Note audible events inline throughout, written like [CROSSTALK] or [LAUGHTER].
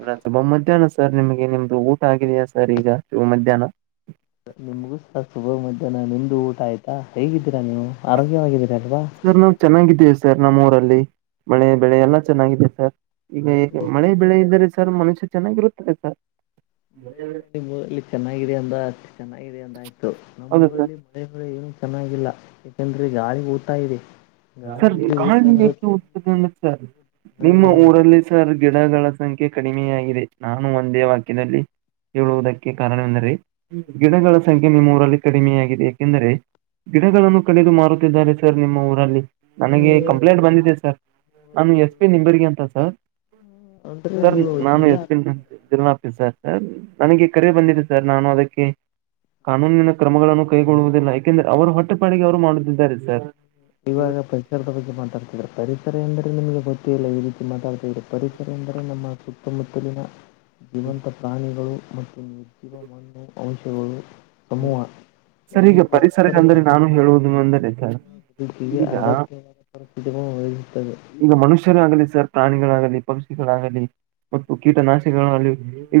ಅಲ್ಲ ಶುಭ ಮಧ್ಯಾಹ್ನ ಸರ್ ನಿಮಗೆ ನಿಮ್ದು ಊಟ ಆಗಿದೆಯಾ ಸರ್ ಈಗ ಶುಭ ಮಧ್ಯಾಹ್ನ ನಿಮ್ಗೂ ಸ ಸುಭ ಮಧ್ಯಾಹ್ನ ನಿಂದು ಊಟ ಆಯ್ತಾ ಸರ್ ನಾವ್ ಚೆನ್ನಾಗಿದ್ದೇ ಸರ್ ನಮ್ಮೂಊರಲ್ಲಿ ಮಳೆ ಬೆಳೆ ಎಲ್ಲಾ ಚೆನ್ನಾಗಿದೆ ಸರ್ ಈಗ ಮಳೆ ಬೆಳೆ ಇದ್ದರೆ ಸರ್ ಮನುಷ್ಯ ಚೆನ್ನಾಗಿರುತ್ತದೆ ಸರ್ ಡೆ ನಿಮ್ಮಲ್ಲಿ ಚೆನ್ನಾಗಿದೆ ಅಂದ ಅಷ್ಟ ಚೆನ್ನಾಗಿದೆ ಅಂದ ಆಯ್ತು ಹೌದು ಸರ್ ನಮ್ಮೂಊರಲ್ಲಿ ಮಳೆ ಮಳ ಏನು ಚೆನ್ನಾಗಿಲ್ಲ ಯಾಕೆಂದ್ರೆ ಗಾಳಿ ೂತಾ ಇದೆ ಗಾಳಿ ಸರ್ ಎಲ್ಲಿ ಕಾಳ ಊತ ಹತದೆ ಇರುತ್ತೆ ಅ ಸರ್ ಮಳೆ ನಿಮ್ಮ ಬರಲ್ಲ ಊರಲ್ಲಿ ಸರ್ ಗಿಡಗಳ ಸಂಖ್ಯೆ ಕಡಿಮೆಯಾಗಿದೆ ನಾನು ಒಂದೇ ವಾಕ್ಯದಲ್ಲಿ ಹೇಳುವುದಕ್ಕೆ ಕಾರಣವೆಂದರೆ ಹ್ಮ್ ಗಿಡಗಳ ಸಂಖ್ಯೆ ನೀಮ್ಮ್ೂರಲ್ಲಿ ಕಡಿಮೆಯಾಗಿದೆ ಯಾಕೆಂದ್ರರೆ ಗಿಡಗಳನ್ನು ಕಡೆಿದು ಮಾರುತ್ತಿದ್ದಾರೆ ಸರ್ ನಿಮ್ಮ ಊರಲ್ಲಿ ನನಗೆ ಕಂಪ್ಲೇಂಟ್ ಬಂದಿದೆೆ ಸರ್ ನಾನು ಎಸ್ ಪಿ ನಿಂಬರಿಗೆ ಅಂತ ಸರ್ ಅಂದರೆ ಸರ್ ನೀವು ನಾನು ಜಿಲ್ಲಾ ಎಷ್ಟ ಇದ ಸರ್ ನನಗೆ ಕರೆ ಬಂದಿದೆ ಸರ್ ನಾನು ಅದಕ್ಕೆ ಕಾನೂನಿನ ಕ್ರಮಗಳನ್ನು ಕೈಗೊಳ್ಳುವುದಿಲ್ಲ ಯಾಕೆಂದ್ರೆ ಅವರು ಹೊಟ್ಟೆಪಾಡಿಗೆ ಅವರು ಮಾಡುತ್ತಿದ್ದಾರೆ ಸರ್ ಇವಾಗಪ್ಪ ಪರಿಸರದ ಬಗ್ಗೆ ಮಾತಾಡ್ತಿದಾರೆ ಪರಿಸರ ಎಂದರೆ ನಿಮಗೆ ಗೊತ್ತೇ ಇಲ್ಲ ಈ ರೀತಿ ಮಾತಾಡ್ತಾ ಇದ್ರೆ ಪರಿಸರ ಎಂದರೆ ನಮ್ಮ ಸುತ್ತ ಮುತ್ತಲಿನ ಜೀವಂತ ಪ್ರಾಣಿಗಳು ಮತ್ತು ನಿರ್ಜೀವ ಮಣ್ಣು ಅಂಶಗಳು ಹ್ಮ ಸಮೂಹ ಸರಿ ಇವು ಈಗ ಪರಿಸರ ಪರಸ್ಪರ ಅಂದ್ರೆ ಸಂಬಂಧ ನಾನು ಹೊಂದಿದ ಹೇಳುವುದು ಅಂದರೆ ಬದುಕಿಗೆ ಈಗ ಅಗತ್ಯವಾದ ಪರಿಸ್ಥಿತಿಗಳನ್ನು ಒದಗಿಸುತ್ತವೆ. ಈಗ ಮನುಷ್ಯರು ಆಗಲಿ ಸರ್ ಪ್ರಾಣಿಗಳು ಆಗಲಿ ಪಂಕ್ಷ ಮತ್ತು ಕೀಟನಾಶ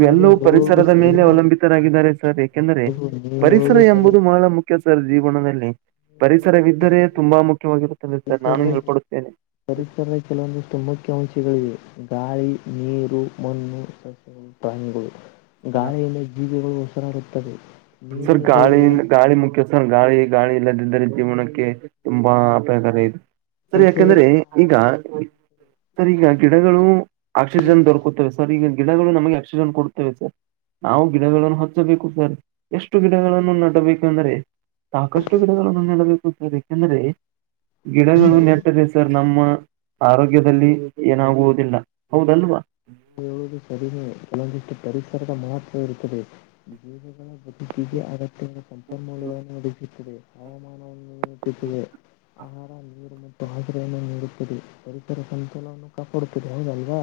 ಹೌದು ಹೇಳುವುದು ಪರಿಸರದ ಮೇಲೆ ಸರಿನೇ ಅವಲಂಬಿತರಾಗಿದ್ದಾರೆ ಸರ್ ಯಏಕೆಂದರೆೆ ಹೌದು ನೀ ಹೇಳುವುದು ಪರಿಸರ ಸರಿ ಎಂಬುದು ಬಹಳ ಮುಖ್ಯ ಸರ ಜೀವನದಲ್ಲಿ ಪರಿಸರವಿದ್ದರೆ ಸರಿನೇ ತುಂಬಾ ಮುಖ್ಯವಾಗಿರುತ್ತದೆ ಸರ್ ನಾನು ಪರಿಸರದ ಹೇಳ್ಕೊಡುತ್ತೇನೆ ಪರಿಸರದ ಕೆಲವೊಂದಿಷ್ಟು ಮುಖ್ಯ ಅಂಶಗಳಿವೆ ಗಾಳಿ ನೀರು ಮಣ್ಣು ಸಸ್ಯಗಳು ಪ್ರಾಣಿಗಳು ಗಾಳಿಯಿಂದ ಜೀವಿಗಳು ಬರುತ್ತದೆ ಸರ್ ಗಾಳಿಂದ ಗಾಳಿ ಮುಖ್ಯ ಸರ್ ಗಾಳಿ ಗಾಳಿ ಇಲ್ಲದಿದ್ದರೆ ಜೀವನಕ್ಕೆ ತುಂಬಾ ಅಪಾಯಕಾರಿ ಇದು ಸರಿ ಯಾಕಂದ್ರೆ ಸಸ್ಯಗಳಿಂದ ಈಗ ಸರ್ ಈಗ ಗಿಡಗಳು ಆಕ್ಸಿಜನ್ ದೊರಕುತ್ತವೆ ಸರ್ ಈಗ ಗಿಡಗಳು ನಮಗೆ ಆಕ್ಸಿಜನ್ ಕೊಡುತ್ತವೆ ಸರ್ ನಾವು ಗಿಡಗಳನ್ನು ಹಚ್ಚಬೇಕು ಸರ್ ಎಷ್ಟು ಗಿಡಗಳನ್ನು ನೆಡಬೇಕೆಂದರೆ ಸಾಕಷ್ಟು ಗಿಡಗಳನ್ನು ನೆಡಬೇಕು [UNINTELLIGIBLE] ಯಾಕೆಂದ್ರೆ ಗಿಡಗಳು ನೆಟ್ಟರೆ ಸರ್ ನಮ್ಮ ಆರೋಗ್ಯದಲ್ಲಿ ಏನಾಗುವುದಿಲ್ಲ ಹೌದಲ್ವಾ [UNINTELLIGIBLE] ಕಡಿಮೆ ಕೆಲವೊಂದಕ್ಕೆ ಪರಿಸರದ ಮಹತ್ವ ಇರುತ್ತದೆ ಜೀಗಳ ಮತ್ತು ಅಗತ್ಯವಿರುವ ಸಂಪನ್ಮೂಲವನ್ನು ನಡಿಸುತ್ತದೆ ಹವಾಮಾನವನ್ನು ಇಟ್ಟಿಸಿದೆ ಆಹ ನೀರು ಮತ್ತು ಆಸರೆಯನ್ನು ನೀಡುತ್ತದೆ ಪರಿಸರ ಸಂತೋಲವನ್ನು ಕಾಪಾಡುತ್ತದೆ ಹೌದಲ್ವಾ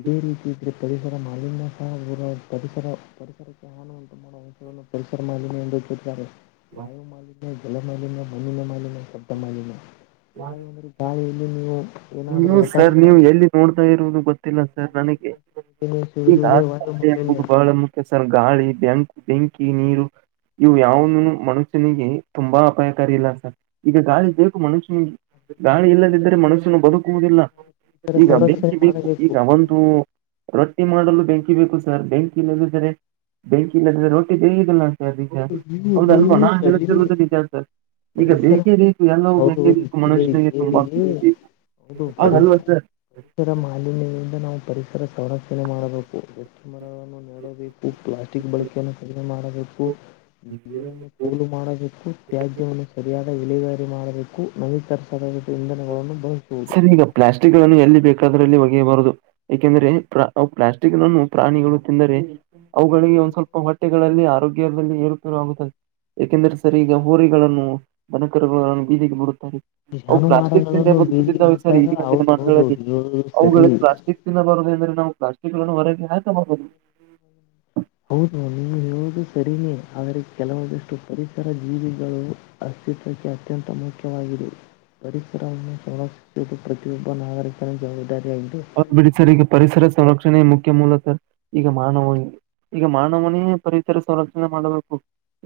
ಇದೇ ರೀತಿ ಇದ್ರೆ ಪರಿಸರ ಮಾಲಿನ್ಯ ಸಹ ಪರಿಸರ ಪರಿಸರಕ್ಕೆ ಹಾನು ಉಂಟು ಮಾಡುವ ಅಂಶವನ್ನು ಪರಿಸರ ಮಾಲಿನ್ಯ ಎಂದು [UNINTELLIGIBLE] ವಾಯು ಮಾಲಿನ್ಯ ಜಲ ಮಾಲಿನ್ಯ ಮಣ್ಣಿನ ಮಾಲಿನ್ಯ ಶಬ್ದ ಮಾಲಿನ್ಯ ವಾಯು ಅಂದ್ರೆ ಗಾಳಿಯಲ್ಲಿ ನೀವು ಏನಾದ್ರು ನೀವು ರಸ ಸರ್ ನೀವು ಎಲ್ಲಿ ನೋಡ್ತಾ ಇರುವುದು ಗೊತ್ತಿಲ್ಲ ಸರ್ ನನಗೆ ಈಗ ಸೇವಿಸುವುದೇ ಗಾಳಿ ವಾಯು ಮಾಲಿನ್ಯ. ಎಂಬುದು ಬಹಳ ಮುಖ್ಯ ಸರ್ ಗಾಳಿ ಬೆಂಕ್ ಬೆಂಕಿ ನೀರು ಇವು ಯಾವುನು ಮನುಷ್ಯನಿಗೆ ತುಂಬಾ ಅಪಾಯಕಾರಿ ಇಲ್ಲ ಸರ್ ಈಗ ಗಾಳಿ ಬೇಕು ಮನುಷ್ಯ ಗಾಳಿ ಇಲ್ಲದಿದ್ದರೆ ಮನುಷ್ಯನು ಬದುಕುವುದಿಲ್ಲ ಪರಿಸರ ಈಗ ಸಂರಕ್ಷಣೆ ಬೆಂಕಿ ಬೇಕು ಮಾಡಬೇಕು ಈಗ ಒಂದು ರೊಟ್ಟಿ ಮಾಡಲು ಬೆಂಕಿ ಬೇಕು ಸರ್ ಬೆಂಕಿ ಇಲ್ಲಲ್ಲಿದರೆ ಬೆಂಕಿ ಇಲ್ಲದ್ರೆ ರೊಟ್ಟಿ ಬೇಯೋದಿಲ್ಲ ನಿಜ ಹೌದಲ್ವ ಅಣ್ಣ ನೀವು ನಾನ್ ಸರಿನೇ ಹೇಳ್ತಿರುವುದೂ ನಿಜ ಸರ್ ಈಗ ಪರಿಸರ ಬೆಂಕಿ [UNINTELLIGIBLE] ಎಲ್ಲವೂ ಹೌದು ಬೇಕು ಬೇಕೇ ಹೌದು ಕೇಳಿ ಮನುಷ್ಯನಿಗೆ ಕೇಳಿ ತುಂಬಾ ಹೌದು ಬರಿ ಹಾಗಲ್ವಾ ಸರ್ ಪರಿಸರ ಮಾಲಿನ್ಯದಿಂದ ನಾವು ಪರಿಸರ ಸಂರಕ್ಷಣೆ ಮಾಡಬೇಕು [UNINTELLIGIBLE] ನಾನು ನೆಡಬೇಕು ಪ್ಲಾಸ್ಟಿಕ್ ಬಳಕೆಯನ್ನು ಕಡಿಮೆ ಮಾಡಬೇಕು ಪೂಲ್ ಮಾಡಬೇಕು ಟ್ಯಾಗ್ ಸರಿಯಾದ ಇಲಿವರಿ ಮಾಡಬೇಕು ನಮೀಕರಿ [UNINTELLIGIBLE] ಸರ್ ಈಗ ಪ್ಲಾಸ್ಟಿಕ್ ಗಳನ್ನು ಎಲ್ಲಿ ಬೇಕ ಪಕ್ಕದ್ರಲ್ಲಿ ಒಗೆಯಬಾರದು ಏಕೆಂದ್ರೆ ಪ್ಲಾಸ್ಟಿಕ್ ನನ್ನು ಪ್ರಾಣಿಗಳು ತಿಂದರೆ ಅವುಗಳಿಗೆ ಒಂದ್ ಸ್ವಲ್ಪ ಹೊಟ್ಟೆಗಳಲ್ಲಿ ಆರೋಗ್ಯ ದಲ್ಲಿ ಏರು [UNINTELLIGIBLE] ಏಕೆಂದ್ರೆ ಸರಿ ಈಗ ಹೋರಿಗಳನ್ನು ಬನಕರುಗಳನ್ನು ಬೀದಿಗೆ [UNINTELLIGIBLE] [UNINTELLIGIBLE] ಅವು ಪ್ಲಾಸ್ಟಿಕ್ ಬೀದಿಗೆ ಜಾನುವಾರುಗಳನ್ನು ಬರುತ್ತಿದ್ದವೆ ಸರ್ ಬಿಟ್ಟಾಗ ಈಗಿನ ಹೌದು ಹೌದು ದಿನಮಾನಗಳಲ್ಲಿ ಹೇಳುವುದು ಅವುಗಳಿಗೆ ಸರಿ ಪ್ಲಾಸ್ಟಿಕ್ ತಿನ್ನ ಬಾರದು ಎಂದರೆ ನಾವು ಪ್ಲಾಸ್ಟಿಕ್ ಅನ್ನು ಹೊರಗೆ ಹಾಕಬಾರದು ಹೌದು ನೀನು ಹೇಳುದು ಸರಿನೇ ಆದರೆ ಕೆಲವಂದಷ್ಟು ಪರಿಸರ ಜೀವಿಗಳು ಚಿತ್ರಕ್ಕೆ ಅತ್ಯಂತ ಮುಖ್ಯವಾಗಿದೆ ಪರಿಸರವನ್ನು ಸಂರಕ್ಷಿಸೋದು ಪ್ರತಿಯೊಬ್ಬ ನಾಗರಿಕರ ಜವಾಬ್ದಾರಿ ಅವ ಬಿಡಿಸರ್ ಈಗ ಪರಿಸರ ಸಂರಕ್ಷಣೆಯ ಮುಖ್ಯ ಮೂಲ ಈಗ ಮಾನವ ಈಗ ಮಾನವನೇ ಪರಿಸರ ಸಂರಕ್ಷಣೆ ಮಾಡಬೇಕು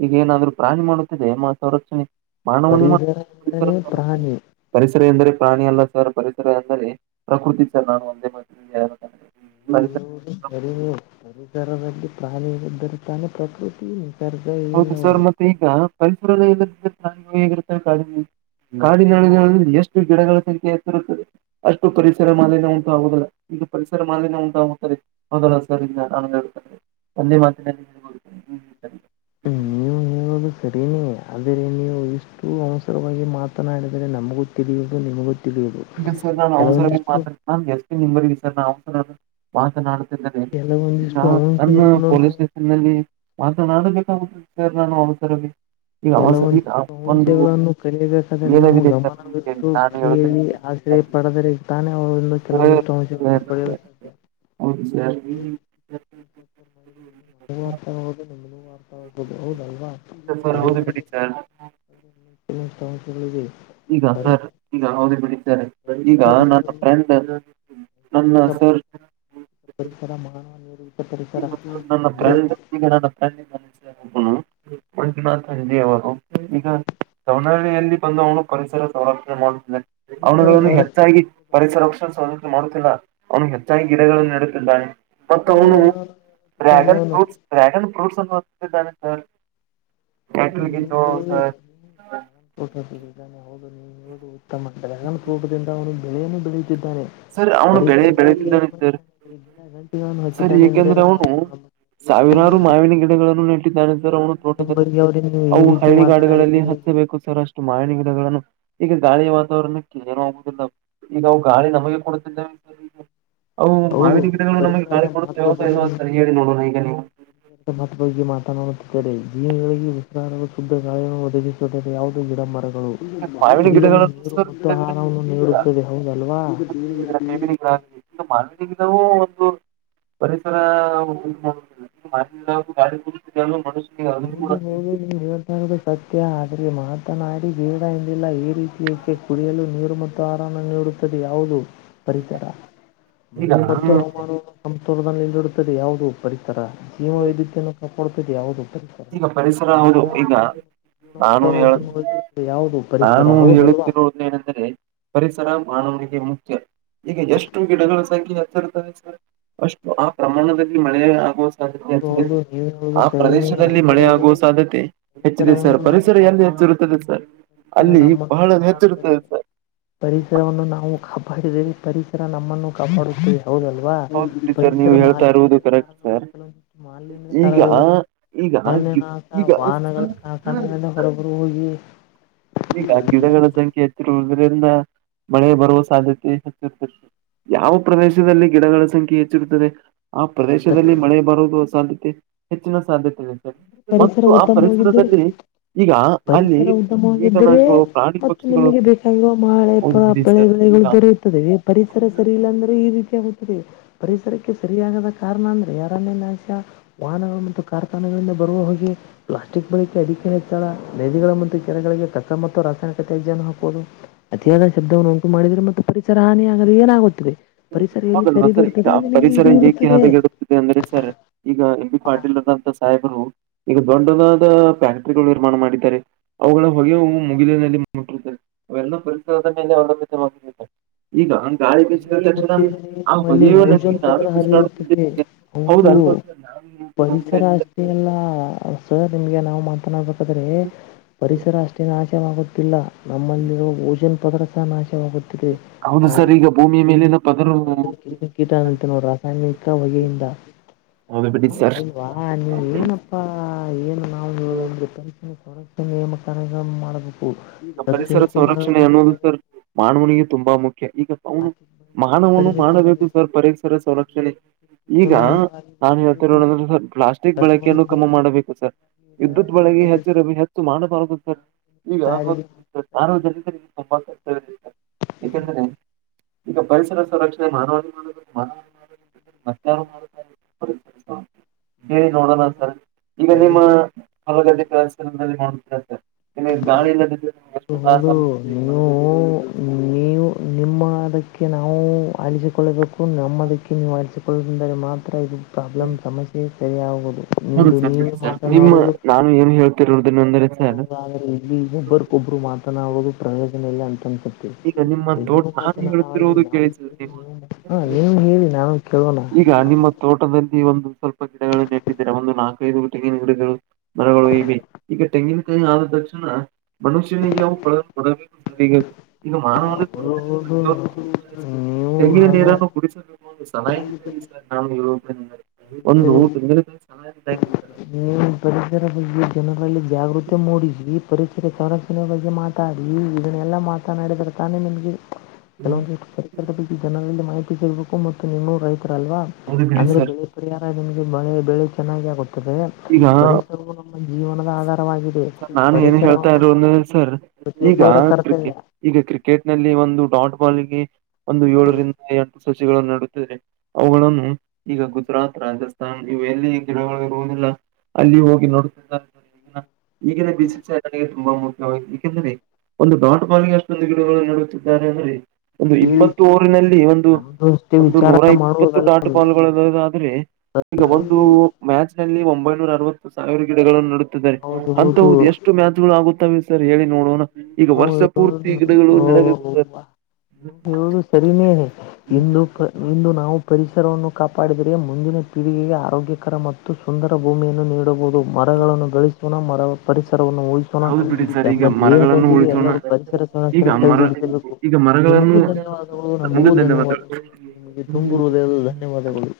ಈಗ ಏನಾದ್ರು ಪ್ರಾಣಿ ಮಾಡುತ್ತಿದೆ ಏ ಸಂರಕ್ಷಣೆ ಮಾನವನು ಪರಿಸರ ಪರಿಸರ ಎಂದರೇನೆ ಪ್ರಾಣಿ. ಪರಿಸರ ಎಂದರೆ ಪ್ರಾಣಿ ಅಲ್ಲ ಸರ್ ರ ಪರಿಸರ ಅಂದರೆ ಪ್ರಕೃತಿ ಸರ್ ನಾನು ಒಂದೇ ಮ ಯ ನೀವು [UNINTELLIGIBLE] ಪರಿಸರದಲ್ಲಿ ಪ್ರಾಣಿಗೆ ಬರುತ್ತಾನೆ ಪ್ರಕೃತಿ ನಿಸರ್ಗ ಹೌದು ಇವೆಲ್ಲವೂ. ಸರ್ ಮತ್ತೆ ಈಗ ಮೈಪೂರಲ್ಲ ಎ. ಿಯಗತ್ತವೆ ಕಾಡಿನ ಕಾಡಿನಳಗಳಲ್ಲಿ ಎಷ್ಟು ಗಿಡಗಳ ಸಂಖ್ಯೆ ಎತ್ತಿರುತ್ತದೆ. ಅಷ್ಟು ಪರಿಸರ ಮಾಲಿನ್ಯ ಉಂಟಾಗುದಲ್ಲ ಇದು ಪರಿಸರ ಮಾಲಿನ್ಯ ಉಂಟಾಗುತ್ತದೆ ಹದಲ್ಲ ಸರಿ. [UNINTELLIGIBLE] ಒಂದೆ ಮಾಿನ ಹ್ಮರಿ್ಮ. ಹ್ಮ್, [UNINTELLIGIBLE] ನೀವು ಸರಿನೇ ಆದರೆ ನೀವು ಇಷ್ಟು ಅವಸರವಾಗಿ ಮಾತನಾಡಿದರೆ ನಮಗೂ ತಿಳಿಯುವುದು ನಿಮಗೊ ಈಗ ಸರ್ ನಾನು ಅವಸರ ಮಾತಡ್ ನ ಎಷ್ಟು ನಿವರೆಗ ಸರ್ ನರ ಮಾತನಾಡ. ನ ಕೆಲವೊಂದಿಷ್ಟು ನನ್ನ ಅಂಶಗಳನ್ನು ನಾವು ಪೊಲೀಸ್ ಸ್ಟೇಷನ್ ನಲ್ಲಿ. ಮತನಾಡಬೇಕಾಗತೆ ಸರ್ ನಾನು ಅವಸರ. ಈಗ ಈಗ ಕೆಲವೊಂದು ಒಂದು ಅಂಶೆಗಳನ್ನು ಕಲೆಯಬೇಕಾದರೆ ನಮವು ವೇದವಿದೆ ಸರ್ ಗಮನವಿತ್ತುು ನಾನು ಕೇಳಿ ಆ. ಹೇಳ್ತೇನೆ ಪಡೆದರೆ ತಾನೇ ಅವರಿಂದು ಸರ್ ಕೆಲವೊಂದಿಷ್ಟು ಅಂಶವನ್ನು ಸರ್ ಪಡೆಯಲು ಸರ್ ಸಾಧ್ಯ. ಹೌದು ಸರ್ ರ್ ಮಾಡಿದ್ರ ನಗ ನ [UNINTELLIGIBLE] ಹೌದಲ್ವಾ ಸರ್ ಹೌದು ಪರಿಸರ ಬಿಡಿ ಸರ್ ಅಂಶಗಳದೆ. [UNINTELLIGIBLE] ಈಗ ಸರ್ ಈಗ ಅವರಿಗ್ ಬಿಡಿ ಸರ್ ಈಗ ನನ್ನ ಫ್ರೆಂಡ್. ನನ್ನ ಸರ್ ಾಜ ಪರಿಸರ ಮಾನವ ನೀ. ಈ ನನ್ನ್ರಂಡ್ ಈಗ ನನ್ನ ಫ್ರ. ಹ ಮಂಜುನಾಥ್ ಅಜಿ ಅವರು ಈಗ. ದಾವನಹಳ್ಳಿಯಲ್ಲಿ ಬಂದು ಅವನು ಪರಿಸರ ಸಂಾಪಣೆ ಮಾಡ. ಪರಿಸರ ಅವನಗಳನ್ನು ಸಂರಕ್ಷಣೆ ಹೆಚ್ಚಾಗಿ ಪರಿಸರಕ್ಷಣ ಸ್ವಂತ್ರ ಮಾಡ. ಅವನುಿಗೆ ಹೆಚ್ಚಾಗಿ ಗಿಡಗಳನ್ನು ನಡುತ್ತಿದ್ದಾನೆ ಮತ್ತು ಯಾವ ಅವನು. ಗಿಡಗಳನ್ನು ನೆಡುತ್ತಿದ್ದಾನೆ ಡ್ರ್ಯಾಗನ್ ಅವನು? ಫ್ರೂಟ್ಸ್ ಡ್ರ್ಯಾಗನ್ ಫ್ರೂಟ್ಸ್ ಅನ್ನು ಹೊತಿದ್ದಾನೆ ಸರ್. ಹೌದು ಟ್ಯಾಕ್ಟರ್ಗೆ ಜೋಳ ನೀಟ್ಟ ಸರ್ ಹೌದು ನೀವು ಇದು ಉತ್ತಮ [UNINTELLIGIBLE] ್ರೇಗನ್ಫ್ರೂಟ್ ದಿಂದ ಒನು ಬಿಳೆಯನು ಬೆಳ ಜದನೆ ಸರ್ [UNINTELLIGIBLE] ಅವನು ಬೆಳೆ ಪರಿಸರಕ್ಕಾಗಿ ಏನ್ ಬೆಳೆದಿದ್ದಾನೆ ಮಾಡ ಸರ್ [UNINTELLIGIBLE] ಸರ್ ಹಚ್ಚಿದ್ದಾನೆ ಅಂದ್ರೆ ಏಕೆಂದ್ರೆ ಅವನು ನಾನ [INAUDIBLE] ಸಾವಿರಾರು ಮಾವಿನ ಗಿಡಗಳನ್ನು ನ. ನಿಮ್ಮ ತೋಟದಲ್ಲಿ ಬಗ್ಗೆ ಅವ್ರಿಗೆ ನೀವು ಈ ಅವು ರೀತಿ ಹಳ್ಳಿ ಗಾಡುಗಳಲ್ಲಿ ಮಾತನಾಡಿದ್ರೆ ಹೇಗೆ ಹಚ್ಚಬೇಕು ಸರ್ ಅಷ್ಟು ಮಾವಿನ ಗಿಡಗಳನ್ನು ಈ. ಗಾಳಿಯ ವಾತಾವರಣಕ್ಕೆ ಏನು ಹೋಗುದಿಲ್ಲ ಈಗಾವು ಗಾಳಿ ನಮಗೆ ಕೊಡುತ್ತಿದ್ದ. ಅವು ಹೌದು ಮಾವಿನ ಇದು ಗಿಡಗಳು ನಮಗೆ ಗಾಳಿ ಪರಿಸರದ ಕೊಡುತ್ತೆ ಮಹತ್ವ ಯಾವ ಬಗ್ಗೆ ಸರಿ ಹೇಳಿ ನೋಡಣ ಈಗ ನೀವು. ುತ್ತದೆ ಜೀವಿಗಳಿಗೆ ವಿಸ್ರಾರ ಶುದ್ಧ ಗಾಯನ್ನು ಒದಗಿಸುತ್ತದೆ ಯಾವುದೋ ಗಿಡ ಮರ. ಮಾವಿನ ಕುಡಿಯಲು ಗಿಡಗಳನ್ನು ನೀರು ಸರ್ ಮತ್ತು ಆಹಾರ ಗಿಡಗಳನ್ನು ಈಗ ನೀಡುತ್ತದೆ ಹೌದಲ್ವಾ. ಹಾ. ಈಗ ನಾವು ಒಂದು. ಪರಿಸರ ಮಾ ಗಾಡಿ ಪ ಮನು. [UNINTELLIGIBLE] ಹೌದು ಹೋಗ ನೀವು ಹೇಳ್ತದು ಸತ್ಯ ಆದರೆ ಮಹತ್ನಾಯಕ. ಗೇಡ ಎಂದಿಲ್ಲ ಈ ರೀತಿಯ ಕುಡಿಯಲು ನೀರು ಮತ್ತು ಆಹಾನ ನೀಡುತ್ತದೆ ಯಾವುದು. ಪರಿಚರ ಈಗ ಮಳೆ ಮತ್ತು ನಾನು ಅವಮಾನವನ್ನು. [UNINTELLIGIBLE] ರದಲ್ಲಿ ಇಲ್ಲಿಡುತ್ತದೆ ಯಾವುದು ಪರಿಸರ ಜೀವ ವೈದ್ಯನ್ನು ಕಾಪಾಡುತ್ತದೆ ಯಾವುದು. ಪರಿಸರ ಈಗ ಪರಿಸರ ಹೌದು ಮಾನವನ ಈಗ. ಆರೋಗ್ಯ ನಾನು ಗುಣಮಟ್ಟವನ್ನು ಹೇಳ ಉತ್ತಮಗೊಳಿಸುತ್ತದೆ ಯಾವುದು ಪರಿಸರ ನಾನು ಹೌದಲ್ವಾ ಹೇಳುತ್ತಿರುವುದರ ಉದ್ದೇಶ ಎನೆಂದ್ರೆ. ಪರಿಸರ ಮಾನನಿಗೆ ಮುಖ್ಯ. ಈಗ ಎಷ್ಟು ಗಿಡಗಳ ಸಂಖ್ಯೆ ಹೆಚ್ಚಿರುತದೆ ಸರ್ ಅಷ್ಟು ಆ ಪ್ರಮಾಣದಲ್ಲಿ ಮಳೆ ಆಗುವ. ಸಾಧ್ಯತೆ ಹೌದು ಇರುತ್ತದೆ ಹೌದು ನೀವು ಹೇಳೋದು ಅ ಪ್ರದೇಶ. ಸರಿಯೇ ಲ್ಲಿ ಮಳೆ ಅಂದರೆ ಆಗುವ ಸಾಧ್ಯತೆ ಹೆಚ್ಚಿದೆ ಸರ್ ಪರಿಸರವನ್ನು ನಾವು ಪರಿಸರ ಎಲ್ಲಿ ಕಾಪಾಡಿಕೊಂಡರೆ ಹೆಚ್ಚಿರುತ್ತದೆ ಸರ್. ಅಲ್ಲಿ ನಮ್ಮನ್ನು ಬಹಳ ಹೆಚ್ಚಿರ್ತದೆ ಕಾಪಾಡುತ್ತದೆ ಸರ್. ಪರಿಸರವನ್ನು ನಾವು ಕಾಪಾಡಿದರೆ ಪರಿಸರ ನಮ್ಮನ್ನು ಕಾಪಾಡುತ್ತೇವೆ. ಹೌದಲ್ವಾ ಹೌದು ಬಿಡಿ ಸರ್ ಪರಿಸರ ನೀವು ಹೇಳ್ತಾ ಮಾಲಿನ್ಯದ ಇರುವುದು ಕಾರ ಕರೆಕ್ಟ್ ಹ. ಸರ್ [UNINTELLIGIBLE] ಮಾಲಿನ್ಯದ ಈಗ ಕಗಳು ಈಗ ಗಿ- ಅನಕ ಈಗ ವಾಹನಗಳಿಂದ ಹೊರಬರು ಹೋಗಿ. ಈಗ ಗಿಡಗಳ ಸಂಖ್ಯೆ ಹೆತ್ತಿರುವುದರಿಿಂದ. ಮಳೆ ಬರುವ ಸಾಧ್ಯತೆ ಹೆಚ್ಚಿರುತದೆ ಯಾವ ಪ್ರದೇಶದಲ್ಲಿ ಗಿಡಗಳ ಸಂಖ್ಯೆ ಹೆಚ್ಚಿರ್ತದೆ. ಆ ಪ್ರದೇಶದಲ್ಲಿ ಮಳೆ ಬರುದು ಅ ಸಾಾಧ್ಯತೆ ಹೆಚ್ಚಿನ ಸಾಧ್ಯತೆ. ಪರಿಸರ ಮತ್ತು ಆ ಉತ್ತಮವಾಗಿದ್ದರೆ ಪರಿಸರದಲ್ಲಿ ಈಗ ಅಲ್ಲಿ ಪರಿಸರ ಉತ್ತಮವ ಇದರೆ ಕೀಟನಾಶಗಳು ಪ್ರಾಣಿ ಮತ್ತ ಪಕ್ಷಿಗಳು ನಿಮಗೆ ಬೇಕಾಗಿರುವ ಮಳೆ ಹೋಗಿದ್ದೀರಿ ಬೆಳೆ ಸರ್ ಬೆಳೆಗಳು ದರ ಈಗ ಇರ್ತದೆ ಪರಿಸರ ರಿಲ್ಲ ಅ್ರ ಈ ರೀತಿ [UNINTELLIGIBLE] ಪರಿಸರಕ್ಕೆ ಸರಿಯಾಗದ ಕಾರಣ ಅಂದ್ರೆ ಯಾರರಣ್ಯ ನಾಶ ವಾಹನಗಳು ಮತ್ತು ಕಾರ್ ಸ್ಥಾನಗಳಿಂದ ಬರುವ ಹೋಗಿ ಪ್ಲಾಸ್ಟಿಕ್ ಬಳಿಕೆ ಅಧಿಕ ಹೆಚ್ಚಳ ನದಿಗಳ ಮತ್ತು ಕೆರೆಗಳಿಗೆ ಕಚ್ಚ ಮತ್ತು ರಾಸಾಯನಿಕ ತ್ಯಾಜ್ಯವನ್ನು ಹಾಕುವುದು ಅತಿಯಾದ ಶಬ್ದವನ್ನು ಮಾಡಿದ್ರೆ ಮತ್ತು ಪರಿಸರ ಹಾನಿಿಯಗಲು ಏನಾಗುತ್ತದೆ ಪರಿಸರ ಎಲ್ಲಿ ಹೌದಲ್ವಾ ಸರಿದ ಸರ್ ಈಗ ಇರ್ತದೆ ಅಲ್ಲಿ ನಿಮ್ಗೆ ಪರಿಸರ ಇದು ಏಕೆ ಇರ್ತ್ತದೆ ಹದಗೆಡುತ್ತಿದೆ ಅಂದ್ರೆ ಸರ್ ಈಗ ಎಂ ಬಿಿ ಪಾಟೀಲ್ಂತ ಸಾಹೇಬರು ಈಗ ದೊಡನಾದ ಫ್ಯಾಕ್ಟ್ರಗಳು ನಿರ್ಮಾಣ ಮಾಡಿದ್ದಾರೆ ಅವುಗಳ ಹೊಗೆವು ಮುಗಿಲಿನಲ್ಲಿ ಮುಟ್ಟಿರುತ್ತವೆ ಅವೆಲ್ಲ ಪರಿಸಸಲ್ಲ ಅವ ಮಾಡ ಈಗ ಗಾಳಿ ತಕ್ಷಣ ಮುಟ್ಟಿದರೆ ಆ ನಮ್ಮಲ್ಲಿ ಬದಿಯ ನಗೆ ಓಜೋನ್ ಪದರ ನಾವೇ ಉರಾಡ ಹರಿಯುತ್ತದೆ ಹೌದು ಹೌದಲ್ ನ ಪರಿಸರ ಅಷ್ಟೇ ಅಲ್ಲ ಸರ್ ನಿಮ್ಗೆ ನಾವು ಮಾತನಾಡ್ಬೇಕ ಪರಿಸರ ಅಷ್ಟೇ ನಾಶವಾಗುತ್ತಿಲ್ಲ ನಮ್ಮಲ್ಲಿರ ಓಜನ್ ಪದ್ರ ಸ ನಾಶ ಸೇಮ ಪ್ರತಿ ಹೌದು ಆಯ ಸರ್ ಈಗ ಭೂಮಿಯ ಮೇಲಿನ ಪದರು ಕೀಟಗಳು ಇ ಕಿ ಕೀಟ ಅ ನೋ ರಾಸಾಯನಿಕ ಬಗೆಯಿಂದ ಹೌದು ಬಿಡಿ ಸರ್ ಅಲ್ವಾ ನೀವ ಏನಪ್ಪಾ ಏನು ನಾವು ಪಕ್ಷ ಸೊಡಕ್ಷ ನೇಮಕ ಮಾಡಬೇಕು ಪರಿಸರ ಪ್ರತಿಯೊಂದು ಸಂರಕ್ಷಣೆ ಮರವನ್ನು ಅನ್ನುೋದು ನೆಡಬೇಕು ಸರ್ ಮಾವನಿಗೆ ತುಂಬಾ ಮುಖ್ಯ ಈಗ ಅವನು ಮಾನವನು ಮಾಡಬೇಕು ಸರ್ ಪರೀಕ್ಷರ ಸಂರಕ್ಷಣೆ ಈಗ ಮಿತವಾಗಿ ನಾನ್ ಬಳಸಬೇಕು ಹೇಳ್ತಿರೋಣಂದ್ರೆ ಸರ್ ಪ್ಲಾಸ್ಟಿಕ್ ಕಸವನ್ನು ಬಳಕೆಯನ್ನು ಕಮಿ ಬೇರ್ಪಡಿಸಿ ಮಾಡಬೇಕು ಸರ್ ವಿದ್ಯುತ್ ವಿಲೇವಾರಿ ಬಳಗೆ ಹೆಚ್ಚ ಮಾಡಬೇಕು ಹೆಚ್ಚು ಮಾಡಬಾರ ಈಗ ಸಾರಿಗೆ ಸಾರ್ವಜನಿಕರಿಗೆ ಏಕೆಂದ್ರೆ ಈಗ ಪರಿಸರ ಸಂುರಕ್ಷಣೆ ಮಾನವ ಮ ಮಧ್ಯಾಹನ ಮಾಡಾರಗ ಪರಿಥಿತ ಹೇಳಿ ನೋಡೋಣ ಸರ್ ಈಗ ನಿಮ್ಮ ಮತ್ತು ಹೊಲಗ ಕೆಲಸರತ್ತ ಗಾಳಿ ನಿಮ್ಗೆ ಹೌ ಎಷ್ಟು ತ್ರಾಸ ಹೌದು ಆಗುತ್ತದೆ ನೀವು ಹೊಲಗದ್ದೆಗಳಲ್ಲಿ ಕೆಲಸ ಮಾಡುವಾಗ? ನೀವು ನಿಮ್ಮ ಅದಕ್ಕೆ ನಾವು ಅಲಿಸಿಕೊಳ್ಳಬೇಕು ನಮ್ಮದಕ್ಕೆ ನೀವು ಅಲಿಸಿಕೊಳ್ಳದಂದರೆ ಮಾತ್ರ ಇದು ಪ್ರಾಬ್ಲಮ್ ಸಮಸ್ಯೆ ಸರಿ ಆಾಗುವುದು ನಿ ಹೌದು ನೀವ ಸರ್ ನಿಮ್ಮ ಮಾತನಾಡುದು ನಾನು ಏನು ಹೇಳ್ತಿರೋದನ್ನು ಅಂದರೆ ಸರ್ ್ರೆ ಇಲ್ಲಿ ಒಬ್ಬರಿಗೊಬ್ರು ಮಾತನಾಡುವುದು ಪ್ರಯೋಜನೆಲ್ಲ ಅಂತನ್ ಮತ್ತೆ ಈಗ ನಿಮ್ಮ ತೋಟ ನೀವು ನಾನು ಮಾತನಾಡ ಹೇಳುತ್ತಿರುವುದು ನಾವು ಸರ್ ಕೇಳಿ ನೀವು ಹ ನೀವು ಹೇಳಿ ನಾನು ಕೇಳೋಣ ಈಗ ನಿಮ್ಮ ತೋಟದಲ್ಲಿ ಒಂದು ಸ್ವಲ್ಪ ಗಿಡಗಳು ನೆಟ್ಟರೆ ಒಂದು ನಾಲ್ಕೈದು ತೆಂಗಿನ ಗಿಡಗಳು ಮರಗಳು ಇವೆ ಈಗ ತೆಂಗಿನಕಾಯಿ ಆ ತಣ ಮನುಷ್ಯನಿಗೆವು ಕೊಡಬೇಕು ಈಗ ಮಾನವ ಹೌದು ನೀವು ತೆಂಗಿನ ಹಾಗ ನೀರನ್ನುಡಿಸು ಒಂದು ಸಲಾಯ ಸರ್ ನಾು ಹೇಳುವ ಒಂದು ತಿಂಗಗಳಾಯ ಸಲಾಯ ಸ ನೀವು ಪರಿಸರ ಬಗ್ಗೆ ಜನರಲ್ಲಿ ಜಾಗೃತಿ ಮೂಡಿಸಿ್ ಪರಿಚರೆ ತರಸಿನೆ ಬಗ್ಗೆ ಮಾತಾಡಿ ಇದನ್ನೆಲ್ಲ ಮಾತನಾಡಿದರೆ ತಾನೇ ನಿಮಗೆ ಕೆಲವ ಪರಿಕಾರದ ಬಗ್ಗೆ ಜನರಲ್ಲಿ ಮಾಹಿತಿ ಕೇಳಬೇಕು ಮತ್ತು ನಿನ್ನ ರೈತ ಲ್ವಾ ಹೌದು ಬಿಡಿ ಅಂದ್ರೆ ಸರ್ ಬೆಳೆ ಪರಿಹಾರ ನಿಮಗೆಳೆ ಬೆಳೆ ಚೆನ್ನಾಗ ಆಗತದೆ ಈಗ ಪರಿಸೂ ನಮ್ಮ ಜೀವನದ ಆಧಾರ ಸ ನಾನ್ ಏನ್ ಹೇಳ್ತಾ ಇದ್ರು ಅಂದ ಸರ್ ಈಗ ಪ್ರತಿಯೊಬ್ಬರ ಕರ್ತವ್ಯ. ಕ್ರಿಕೆ ಈಗ ಕ್ರಿಕೆಟ್ ನಲ್ಲಿ ಒಂದು ಡಾಟ್ ಬಾಲ್ಗೆ ಒಂದು ಏಳರಿಂದ ಎಂಟು ಸಚಿಗಳನ್ನು ನುತ್ತಿದೆ ಅವುಗಳನ್ನು ಈಗ ಗುಜರಾತ್ ರಾಜಸ್ಥಾನ್ ಇವು ಎಲ್ಲಿ ಗಿಡಗಳು ಇರುವುದಿಲ್ಲ ಅಲ್ಲಿ ಹೋಗಿ ನೋಡ್ ಈಗಿನ ಬಿಸಿ ನಗೆ ತುಂಬಾ ಮು್ಯ ಏಕೆಂದರೆ ಒಂದು ದಾಟ್ ಬಾಲಿಗೆಷ್ಟಂದು ಗಿಡಗಳು ನಡುತ್ತಿದ್ದಾರೆ ಅಂದ್ರರೆ ಒಂದು ಕೇಳಿ ಇಂಬತ್ತು ಊರಿನಲ್ಲಿ ಒಂದು ನಮ್ದು ಅಷ್ಟೇ ಒಂದು ವಿಚಾರ ನೂರ ಇಪ್ಪತ್ತು ಮಾಡುವುದಲ್ಲ ಡಾಟ್ ಅದು. ಬಾಲ್ಗಳದಾದ್ರೆ ಈಗ ಒಂದು ಮ್ಯಾಚ್ ನಲ್ಲಿ ಒಂಬ ೂ ಅವ ಸಾವಿರ ಗಡೆಗಳನ್ನು ನಡುತ್ತಿದ್ದಾರೆ ಹೌದು ಅಂತ ಹೌದು. ಎಷ್ಟು ಮ್ಯಾಚ್ ಗಳು ಆಗುತ್ತವೆ ಸ ಹೇಳಿ ನೋಡೋಣ ಈಗ ವರ್ಷ ಪೂರ್ತಿ ಗಿಗಳು ನಡೆದ ನೀವು ನೀವು ಹೇಳುದು ಸರಿನೇನೆ ಇಂದು ಇಂದು ನಾವು ಪರಿಚ ಹೆಸರವನ್ನು ಕಾಪಾಡಿದರೆ ಮುಂದಿನ ಪೀಳಿಗೆಗೆ ಆರೋಗ್ಯಕರ ಮತ್ತು ಸುಂದರ ಭೂಮಿಯನ್ನು ನೀಡಬಹುದು ಮರಗಳನ್ನು ಗಳಿಸೋಣ ಮರ ಪರಿಸರವನ್ನು ಹಿಸೋಣ ಹೌದ್ ಬಿಡಿ ಸರ್ ತಮ್ಮ ಈಗ ಮರಗಳನ್ನು ದೇಹದೊಂದಿಗೆ ಉಳಿಸೋಣ ಎಲ್ಲರೂ ಪರಿಸರ ಸಮಸ್ಯನೆ ಈಗ ಕೈ ಮರ ಜೋಡಿಸಬೇಕು ನಿಮಗೂ ಧನ್ಯವಾದಗಳು ನಮಗೂ ಧನ್ಯವಾದ ನಿಗೆ ತುಂಬಿರುವುದೆಲ್ಲ ಧನ್ಯವಾದಗಳು